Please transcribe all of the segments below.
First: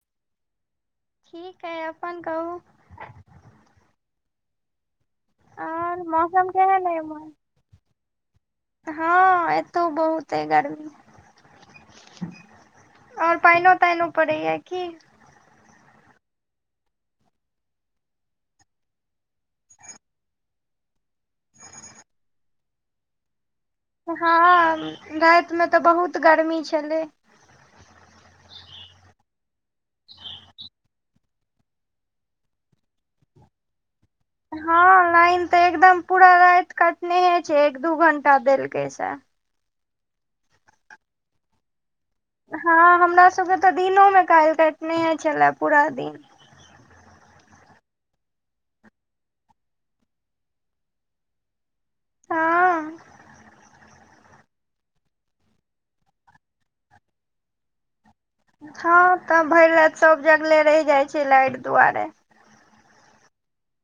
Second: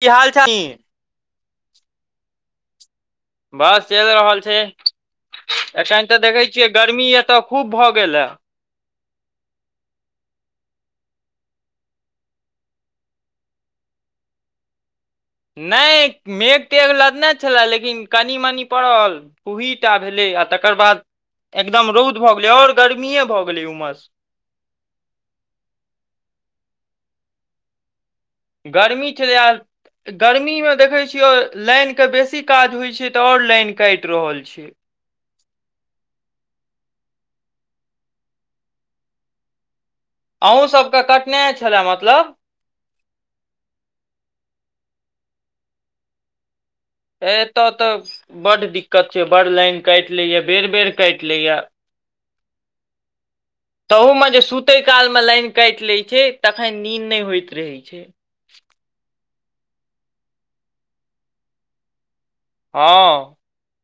की हाल चाल ठीक हइ अपन कहू। बस चेल रहल छैय आओर एखन तऽ देखै मौसम छियै केहन गर्मी एत‌खूब भऽ गेल ह। ह एतौ बहुत अइ गर्मी। आओर पैनो ताइनो पड़ैया की। नै मेघ तेघ लदने छेलए लेकिन कनि मनी पड़ल। फुहीटा भेलै आ तकर बाद एकदम रौद भऽ गेलै आओर गर्मीए भऽ गेलै उमस। हँ रैत मे तऽ बहुत गर्मी छलै। गर्मी छेलै आ गर्मी मे देखै छियै लाइनके बेसी काज होइ छैय तऽ आओर लाइन काइट रहल। छै ह लाइन तऽ एकदम पूरा रैत कटनेहे छैय एक दू घंटा देलकै सेह आहूं सबके कटनेहे छेला मतलब। ह हमरा सभके तऽ दिनोमे कैल काटने छेला पूरा दिन। ए एतय तऽ बड्ड दिक्कत छै बड़ लाइन कैट लैए बेर बेर काटि लैए। हँ तहु में जे सुते काल में लाइन कैट लै छै तखन नींद नै होइत रहे छैय। ह तऽ भैर रेत सब जगले रैह‌जाइ छैय लाइट दुआरे। हँ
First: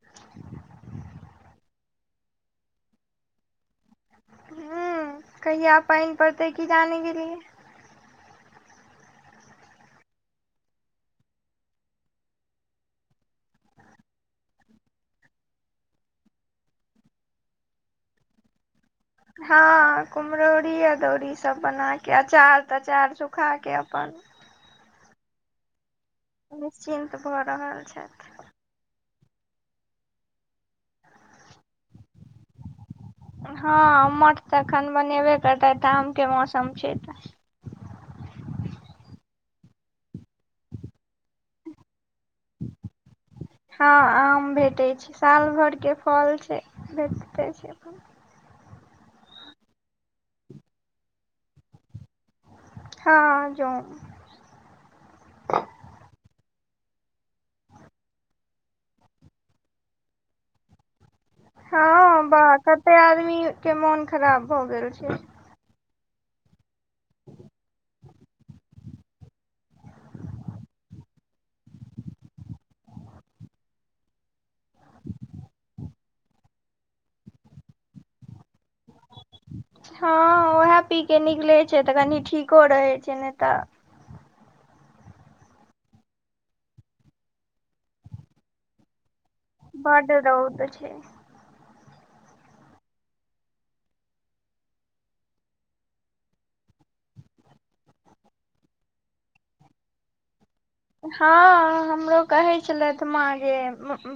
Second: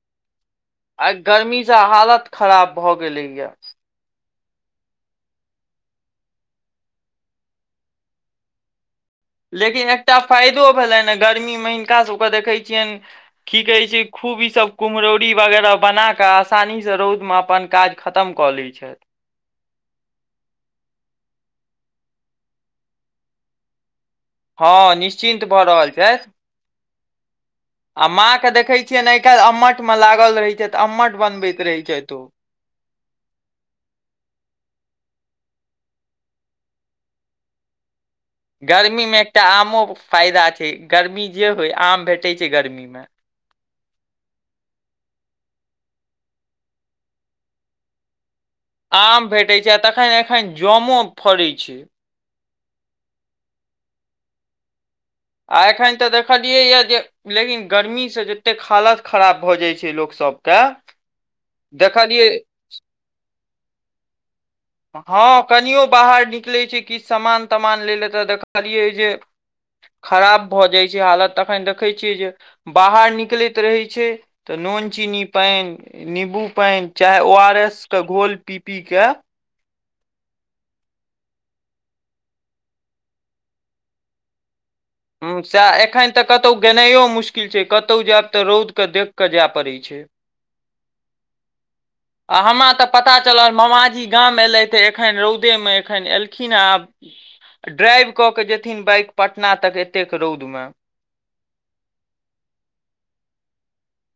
[inaudible] आइ गर्मी से हालत खराब भए गेले या। ह कहिया पैन पड़तै की जाने गेलिए लेकिन एकटा फायदो भेलैन ह गर्मीमे हिनकाभकेँ देखै छियैन की कहे छैय खूब इ सब कुम्हरौरी वगैराह बना क आसानी से रौद में अपन काज खतम कऽ लै छैथ ह कुमहरौरी अदौरी सभ बनाके अचार तचार सुखाके अपन। ह निश्चिन्त भऽ रहल छै निश्चिन्त भऽ रहल आ छथि माँ के देखै छिय ने आइ काल्हि अम्मट मे लागल रहै छैथ अम्मट बनबैत रहै छैथ ओ। ह अम्मठ तऽ एखन बनेबे कर तैथ तऽ आम के मौसम छै तऽ। गर्मीमे एकटा आमो फायदा छैय गर्मी जे होय आम भेटै छै गर्मीमे ह आम भेटै छै साल भरिक फल छैय भेटते छै अपन। आम भेटै छैय् आ तखन एखन जमो फड़ैत छै हँ जो आ एखन तऽ देखलियैए जे लेकिन गर्मीसँ जतेक हालत खराब भऽ जाइ छै लोकसभके हँ बाह कते आदमी के मोन खराब भऽ गेल छै हँ कनियो बाहर निकले छै किछु सामान तामान ले ले तऽ देखलियै जे खराब भऽ जाइ छै हालत तऽखन देखै छियै जे बाहर निकलैत रहै छै तऽ नुन- चीनी- पैन नीबू पानि चाहे ओ आर एस के घोल पीपी के। ह ओहे पी के निकलै छै तऽ कनी ठीको रहै छै नै तऽ। ह सएह एखन तऽ कतौ गेनाइयो मुश्किल छैय कतौ जायब तऽ रौद के देख कऽ जायब। बड रौद छै आ हमरा तऽ पता चलल मामाजी गाम एलै तऽ एखन रौदेमे एखन एलखिन हेँ आब ड्राइव क के जेथिन बाइक पटना तक एतेक रौदमे हँ हमरो कहैत छलथि माँगे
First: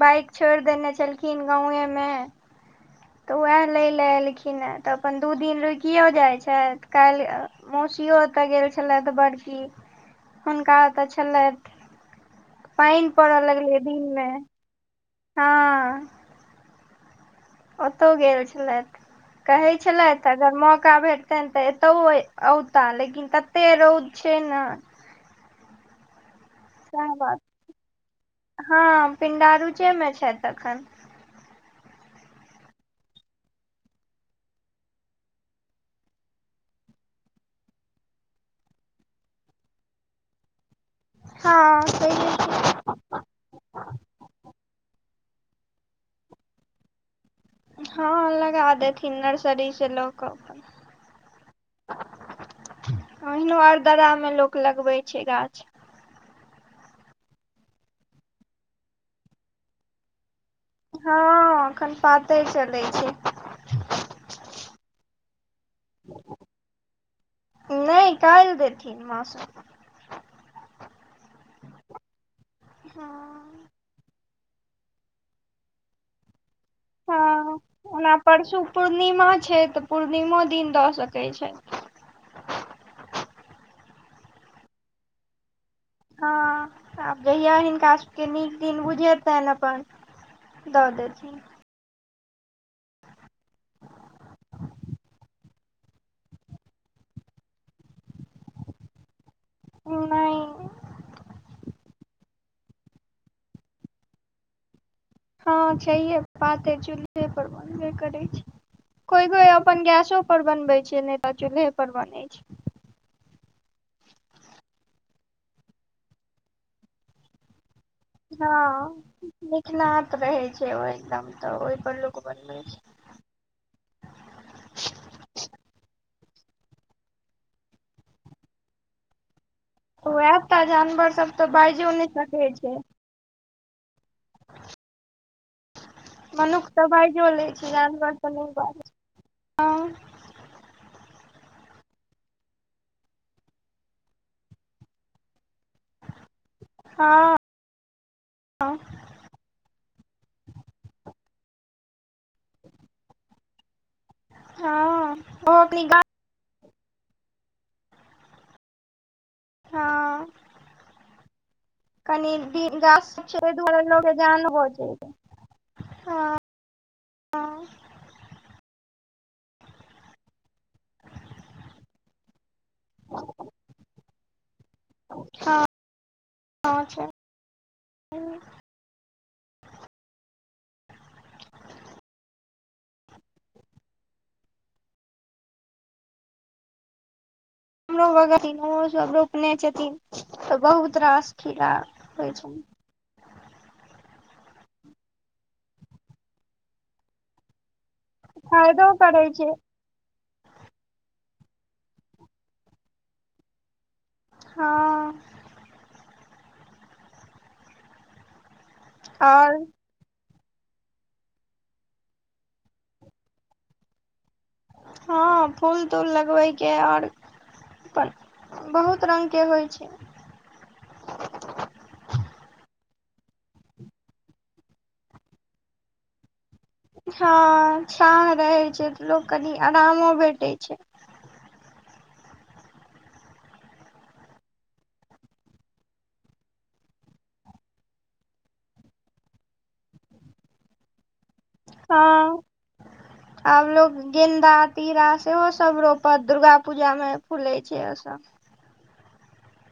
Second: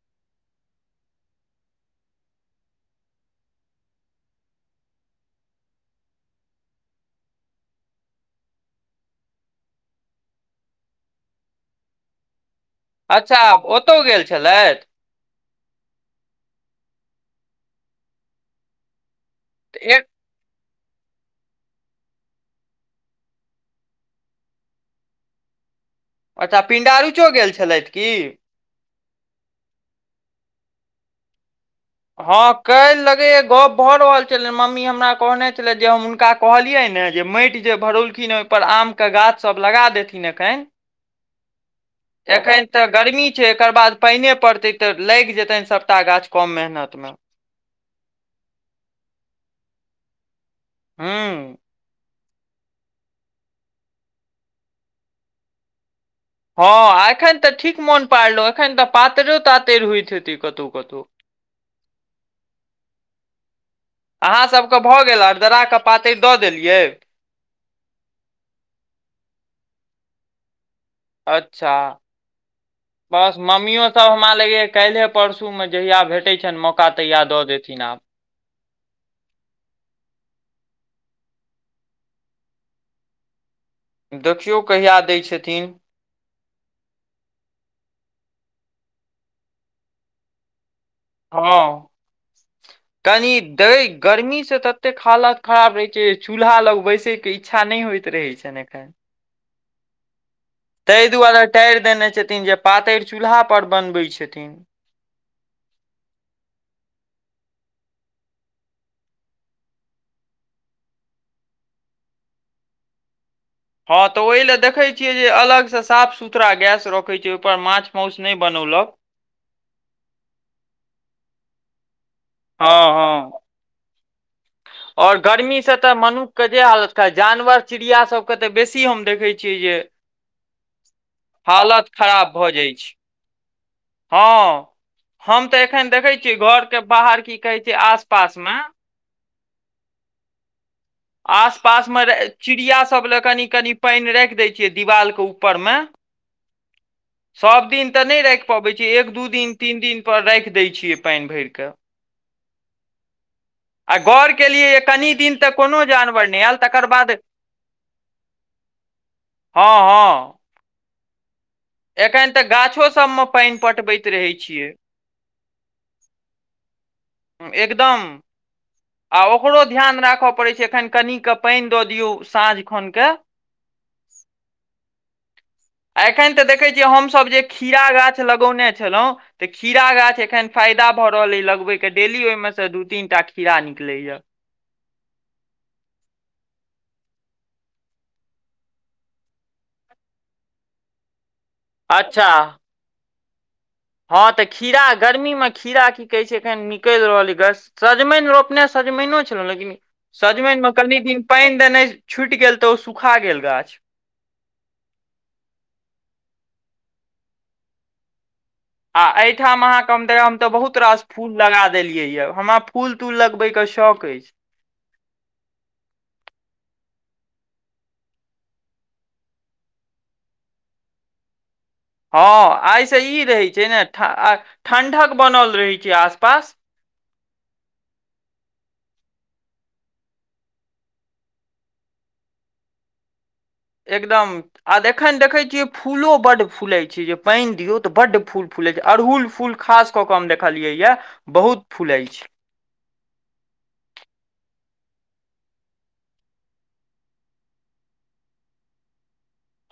बाइक छोड़ि देने छलखिन गाँवये मे तऽ उएह लै लए एलखिन हे तऽ अपन दू दिन रुकियो जाइत छथि काल्हि मौसियो ओतय गेल छलैथ बड़की हुनका ओतय छलैथ अच्छा लगलै ओतो दिन गेल मे छलैथ हँ ओतौ गेल छलैथ कहै छलैथ त अगर मौका भेटतनि त एतौ अ-औताह लेकिन तते रौद छै ने अच्छा सएह पिण्डारुचो बात गेल छलैथ की हँ पिण्डारुचे मे छथि अखन हँ काल्हि लगैये गप्प भ रहल छलनि मम्मी हमरा कहने छलै जे हम हुनका कहलियै ने जे माटि जे भरौलखिन हँ ओहिपर आमके गाछसभ लगा देथिन एखेन हँ कहियौ एखेन त गर्मी छै एकर बाद पानि पड़तै त लागि जेतैन सबटा गाछ कम मेहनत मे हँ लगा देथिन नर्सरी से ल क अपन हूँ ओहिनो अरदरा मे लोक लगबै छै गाछ हँ एखन त ठीक मोन पारलहु एखन त पातिरो तातरिरो होइत हेतै कतो हँ एखन पातैर चलै छै अहाँसभके भ गेल अरदरा के पातैर द देलियै नय काल्हि देथिन माँ सभ अच्छा बस हँ मम्मियो सब हमरा लगेया काल्हिहे परसू मे जहिया भेटैय छनि मौका तहिया द देथिन आब परसु पूर्णिमा छै त पूर्णिमो दिन द सकैय छै देखियौ कहिया दैय छथिन हँ आब जहिया हिनकासभके नीक दिन बुझेतैन अपन द दैत हँ कनी देय गर्मी से ततेक हालत खराब रहै छै चूल्हा लग बैसे के इच्छा नहि होइत रहै छनि एखन नय तै दुआरे टारि देने छथिन जे पातैर चूल्हा पर बनबै छथिन हँ छैहिये पातैर चूल्हे पर बनबे करैय छै कोई कोई अपन गैसो पर बनबै छै नहि त चूल्हे पर बनैय छै हँ त ओहि लेल देखैय छियै जे अलग से साफ सुथड़ा गैस रखैत छै ओहि पर माछ माउस नहि बनौलक लीखनात रहे छै ओ एकदम त ओय पर लोक बनबै हँ छै हँ आओर गर्मी से त मनुख के जे हालत खा जानवर चिड़िया सबके त बेसी हम देखै छियै जे वएह त जानवर सब त हालत बाइजो नय खराब सकैय भऽ जाइ छै हँ हम त एखन देखै छियै मनुख घरके त बाहर बाइजो की लै कहै छै आस जानवर पास नै मे बाजै छै आस पास मे चिड़िया सब ले कनि कनि पानि राख देय छियै दिवाल के ऊपर मे हँ सभ दिन तऽ नय राख हँ पबै छियै एक दू दिन तीन दिन पर राख दै छियै पइन भैर कऽ आ गौर केेलिये कनी हँ दिन तऽ ओहो कोनो कनि गाछ जानवर ने आयल तकर बाद ह हँ हऽ कनि तऽ दि गाछो गाछ सभमे छय तेय पानि दुआरे लोक पटबैत के रहै जान छियै बचय हूं एकदम आ ओकरो ध्यान राख पड़ै छै एखन कनिके पैइन दऽ दियौ साँझ खनके हँ आ एखन तऽ देखै छियै छै हमसभ जे खीरा गाछ हमरो लगौने छलो तऽ खीरा गाछ एखन फायदा भऽ रहल अइ लगबय के डेली ओयमे से दू तीन टा खीरा निक निकले य हमरो बथि ओ सब रोपने छथिन तऽ बहुत रास खीरा अच्छा होइ छैन हँ तऽ खीरा गर्मी मे खीरा की कहै छै एखन निकेल रहल गस सजमइन रोपने फायदो सजमइनो करै छल छै लेकिन सजमइन मे कनि दिन पानि देनाइ छुटि गेल तऽ ओ सुखा गेल गाछ हँ आ आओर एहिठाम अहाँक कम त हम तऽ बहुत रास फूल लगा देलियै या हमरा फूल तूल लगबे के शौक ऐछ हँ फूल तूल लगबेके ओर अपन बहुत रंग के होइ छै हँ आइसँ ई रहै छै ने ठ ठण्ढक बनल रहै छै आसपास हँ छाह रहै छै तऽ लोक कनि आरामो भेटै छै एकदम आ एखन देखे छियै फूलो बड फूलाे छै जे पाइन दियौ तऽ बड फूल फूलै छै अड़हुल फूल खास कऽ कऽ हम देखलियैए हँ आब लोग गेन्दा तीरा सेहो सब रोपत दुर्गा पूजा में फूलै छै ओ सब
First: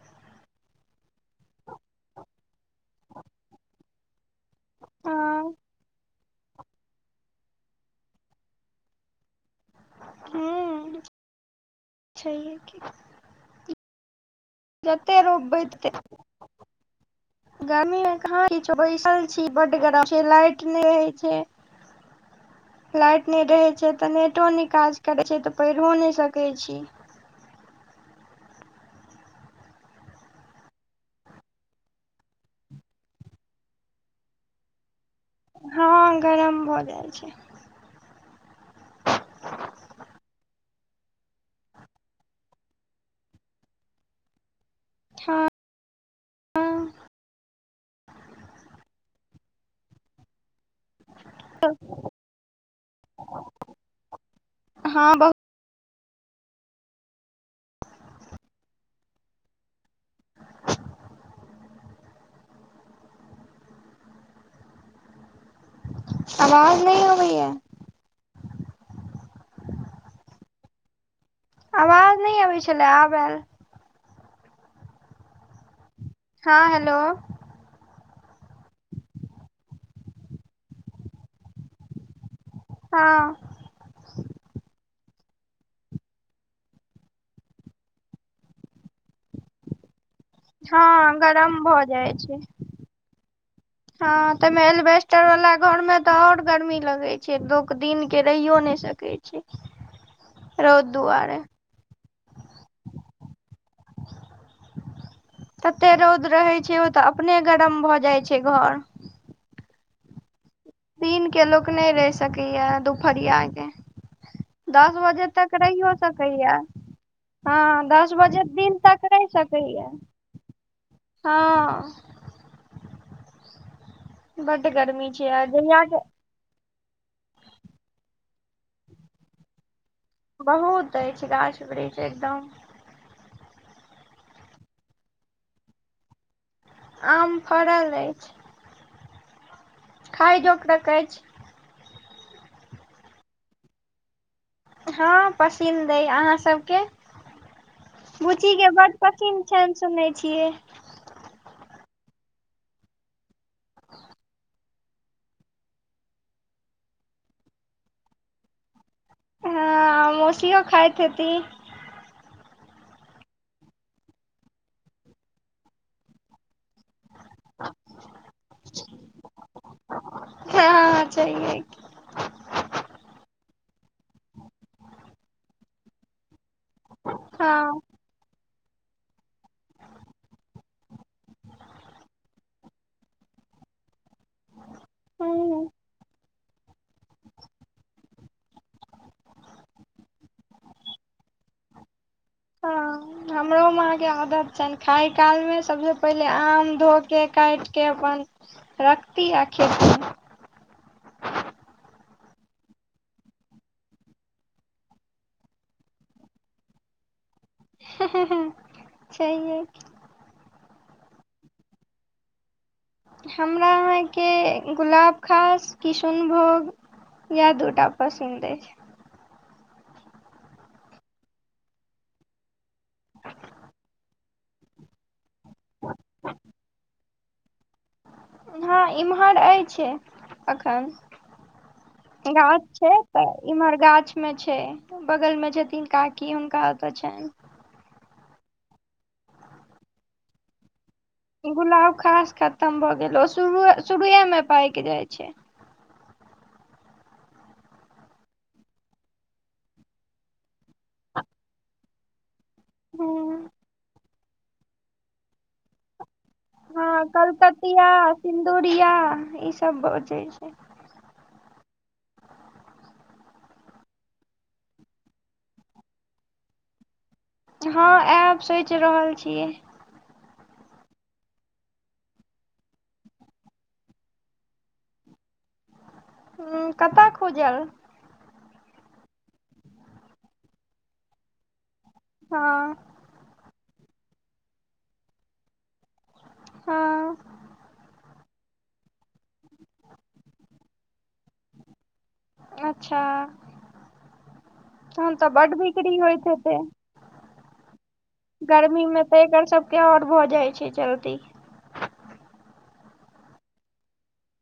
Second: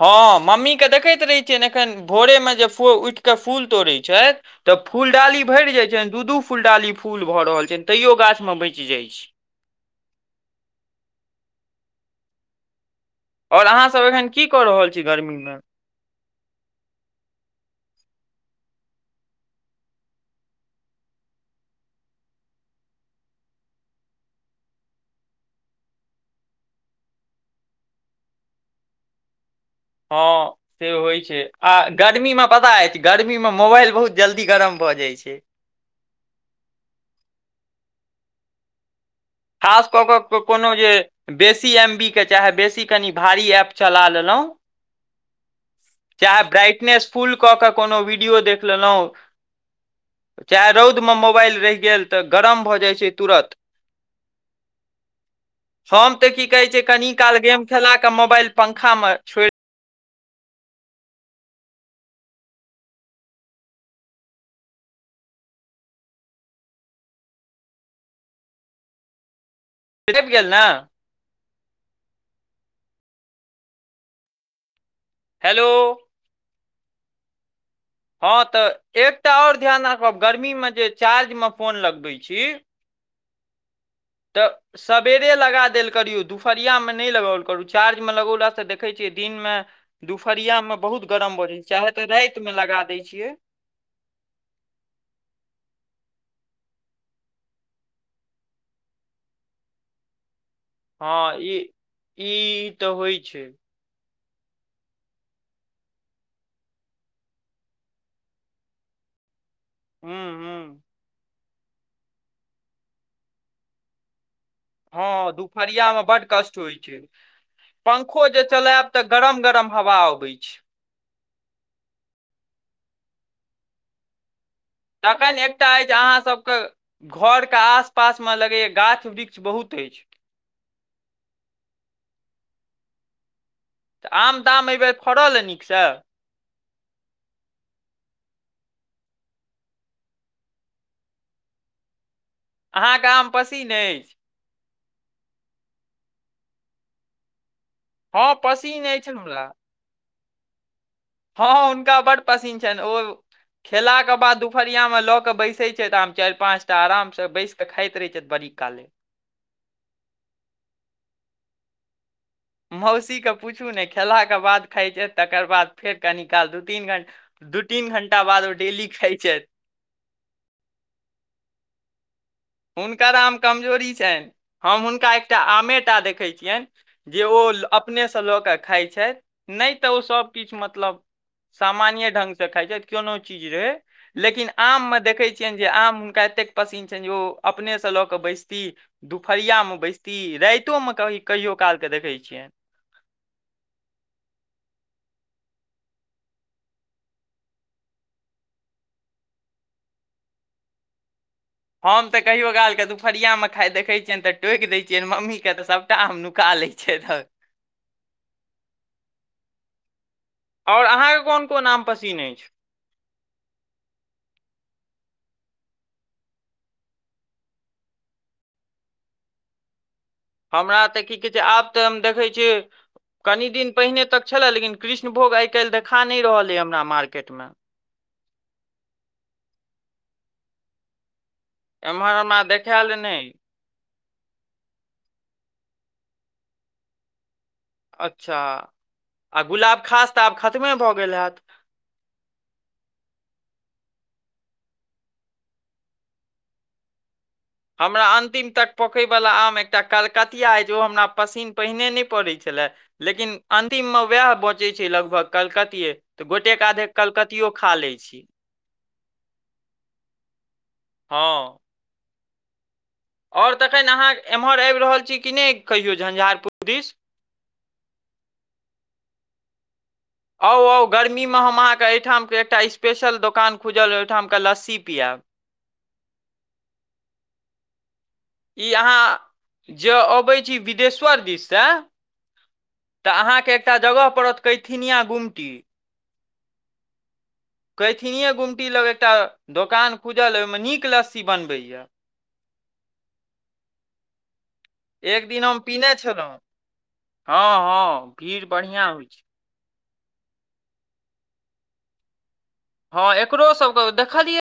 हँ मम्मीकेँ देखैत रहैत छियनि एखन भोरे में जे उठ कऽ फूल तोड़ैत छैथ तऽ फूलडाली हँ भेर जाइ छैन दू दू फूलडाली फूल भऽ रहल छैन तैयो गाछ मे बएच जाइ छै हूं छै है की और अहाँ सब एखन की कऽ रहल छी जते गर्मी मे रोपबै तते [inaudible] गर्मी में कह बैसल छी बड गरम छै लाइट नय रहै छै लाइट नय रहे छै तऽ नेटो नय काज करे छै तऽ पढ़ियो नय सकै छी हँ से होइ छै आ गर्मी में पता ऐछ गर्मीमे मोबाइल बहुत जल्दी गरम भऽ जाइ छै हँ गरम भऽ जाइ छै खास कऽ कऽ कोनो जे बेसी एम बी के चाहे बेसी कनि भारी एप चला लेलो चाहे हँ ब्राइटनेस फुल कऽ कऽ कोनो वीडियो देख लेलो चाहे रौद में मोबाइल रेह गेल तऽ गरम भऽ जाइत छै तुरन्त हँ बहुत हम तऽ की कहे छै कनि काल गेम खेला के मोबाइल पंखा में छोड़ आवाज नय अबै या [unintelligible] गेल ने आवाज नय अबै छला आब ऐल हेलो हँ हेलो हँ तऽ एकटा आओर ध्यान राखब गर्मीमे जे चार्ज मे फोन लगबै छी हँ तऽ सबेरे लगा देल करियौ दुपहरियामे नय लगाओल करू चार्जमे लगौलासँ देखै छियै दिनमे दुपहरिया मे बहुत हँ गरम भजै छै भऽ चाहे तऽ जाइ छै राति मे लगा दै छियै [inaudible] हँ तैमे एलबेस्टर वाला घर मे तऽ आओर गर्मी लगै छै लोक दिन के रहियो नय सकै छै। [inaudible] रौद हँ दुआरे ई ई तऽ होइ छै तते रौद रहै छै ओ तऽ अपने गरम भऽ जाइ छै घर हुँ हुँ दिन के लोक नय रहि सकैये दुपहरियाकेे दस हँ बजे तक रहियो दुपहरियामे बड्ड सकैये कष्ट होइ छै हँ दस पंखो जे बजे दिन चलायब तऽ तक रहि गरम गरम सकैये हवा अबै छै हँ बड्ड गरमी तखन एकटा अछि अहाँ सभके घर केँ आस पास मे लगैये गाछ वृक्ष बहुत अछि बहुत अछि गाछ वृक्ष एकदम तऽ आम ताम अयबेर फड़ल ए नीकसँ आम फड़ल अछि खाइ जोकरक अछि। अहाँके आम पसिन अछि हँ पसिन्द अय अहाँ सभके हँ बुच्ची के पसिन बड्ड अछि हमरा पसिन्द छनि सुनै छियै हँ हुनका बड्ड पसिन्न छनि ओ खेलाके बाद दुपहरियामे लऽ कऽ बैसै छैथ आम चारि पाँचटा आरामसँ बैस तऽ खाइत रहैत छथि बड़ी काले हँ आ मौसीयो खाइत हेती मौसीकेँ पूछू नय खेलाके बाद खाइ छैथ तकर बाद फेर कनि काल दू तीन घण्टा दू तीन घण्टा बाद ओ डेली खाइ छथि। हँ छहिए की हुनकर आम कमजोरी छनि हम हुनका एकटा आमेटा देखै छियनि जे ओ हँ अपनेसँ लऽ कऽ खाइ छथि। नय तऽ ओ सब किछु मतलब सामान्ये ढंग से खाइ छथि कोनो चीज रहै। लेकिन आममे देखै छियनि जे हूँ आम हुनका एतेक पसिन्न छनि जे ओ अपने से लऽ कऽ बैसती दुपहरियामे बैसती राइतोमे कह कहियो कालके देखै छियनि। हँ हमरो माँके आदत छनि खाय कालमे सभसँ पहिले आम धो के काटि के अपन रखती आ खेती हम तऽ कहियो काल के दुपहरिया मे खायत देखै छियैनि तऽ टोकि दय छियैनि मम्मी केँ तऽ सबटा आम नुका लय छैथ ओ छैहे की आओर अहाँके कोन कोन आम पसिन्न अछि। हमरा अहाँके गुलाबखास किशुनभोग याह दूटा पसंदअछि हमरा तऽ की कहै छैय आब तऽ हम देखै छियै कनि दिन पहिने तक छलए लेकिन कृष्णभोग आइ काल्हि देखा नय रहल ऐ हमरा मार्केटमे हँ इमहर अछि अखन एम्हर हमरा गाछ छै देखायल ऽ तऽ नहि इम्हर गाछ में छैय बगल में छथिन काकी हुनका ओत छैन अच्छा आऽ गुलाबखास तऽ आब खतमे भऽ गेल हैत गुलाब खास खतम भऽ गेल ओ शुरू शुरुए मे पाक जाइ छैय हमरा अंतिम तक पकैय वाला आम एकटा कलकतिया अयै जै ओ हमरा पसिन पहिने नैय पड़ैत छलै लेकिन हँ अन्तिम मे उएह बचैत छै लगभग कलकतिये तऽ गोटेक आधे हँ कलकतियो खा कलकतिया लैत छी सिन्दुरिया ई सब बचैत छैय हँ आओर तखन अहाँ एम्हर आबि रहल छी कि नय कहियौ झंझारपुर दिस हँ आएब सोचि रहल छियै आउ आउ गर्मीमे हम अहाँके एहिठामके एकटा स्पेशल दोकान खुजल अऽ ओहिठामके लस्सी पियाआब ह कतऽखुजल ई अहाँ जे अबै छी बिदेश्वर दिस स हँऽ तऽ अहाँके एकटा जगह पड़त कैथिनिया गुमटी हँऽ कथिने गुमटी लग एकटा दोकान खुजल अ ओहिं नीक लस लस्सी बनबै य अच्छा तहन तऽ एक दिन बड्ड हम पीने बिक्री छलऊ होइत हेतै हँ हँ भीड़ बढ़िआं होइ छैय तैआओर भऽ जाइ छै चलतीे हँ एकरो सबक देखलियै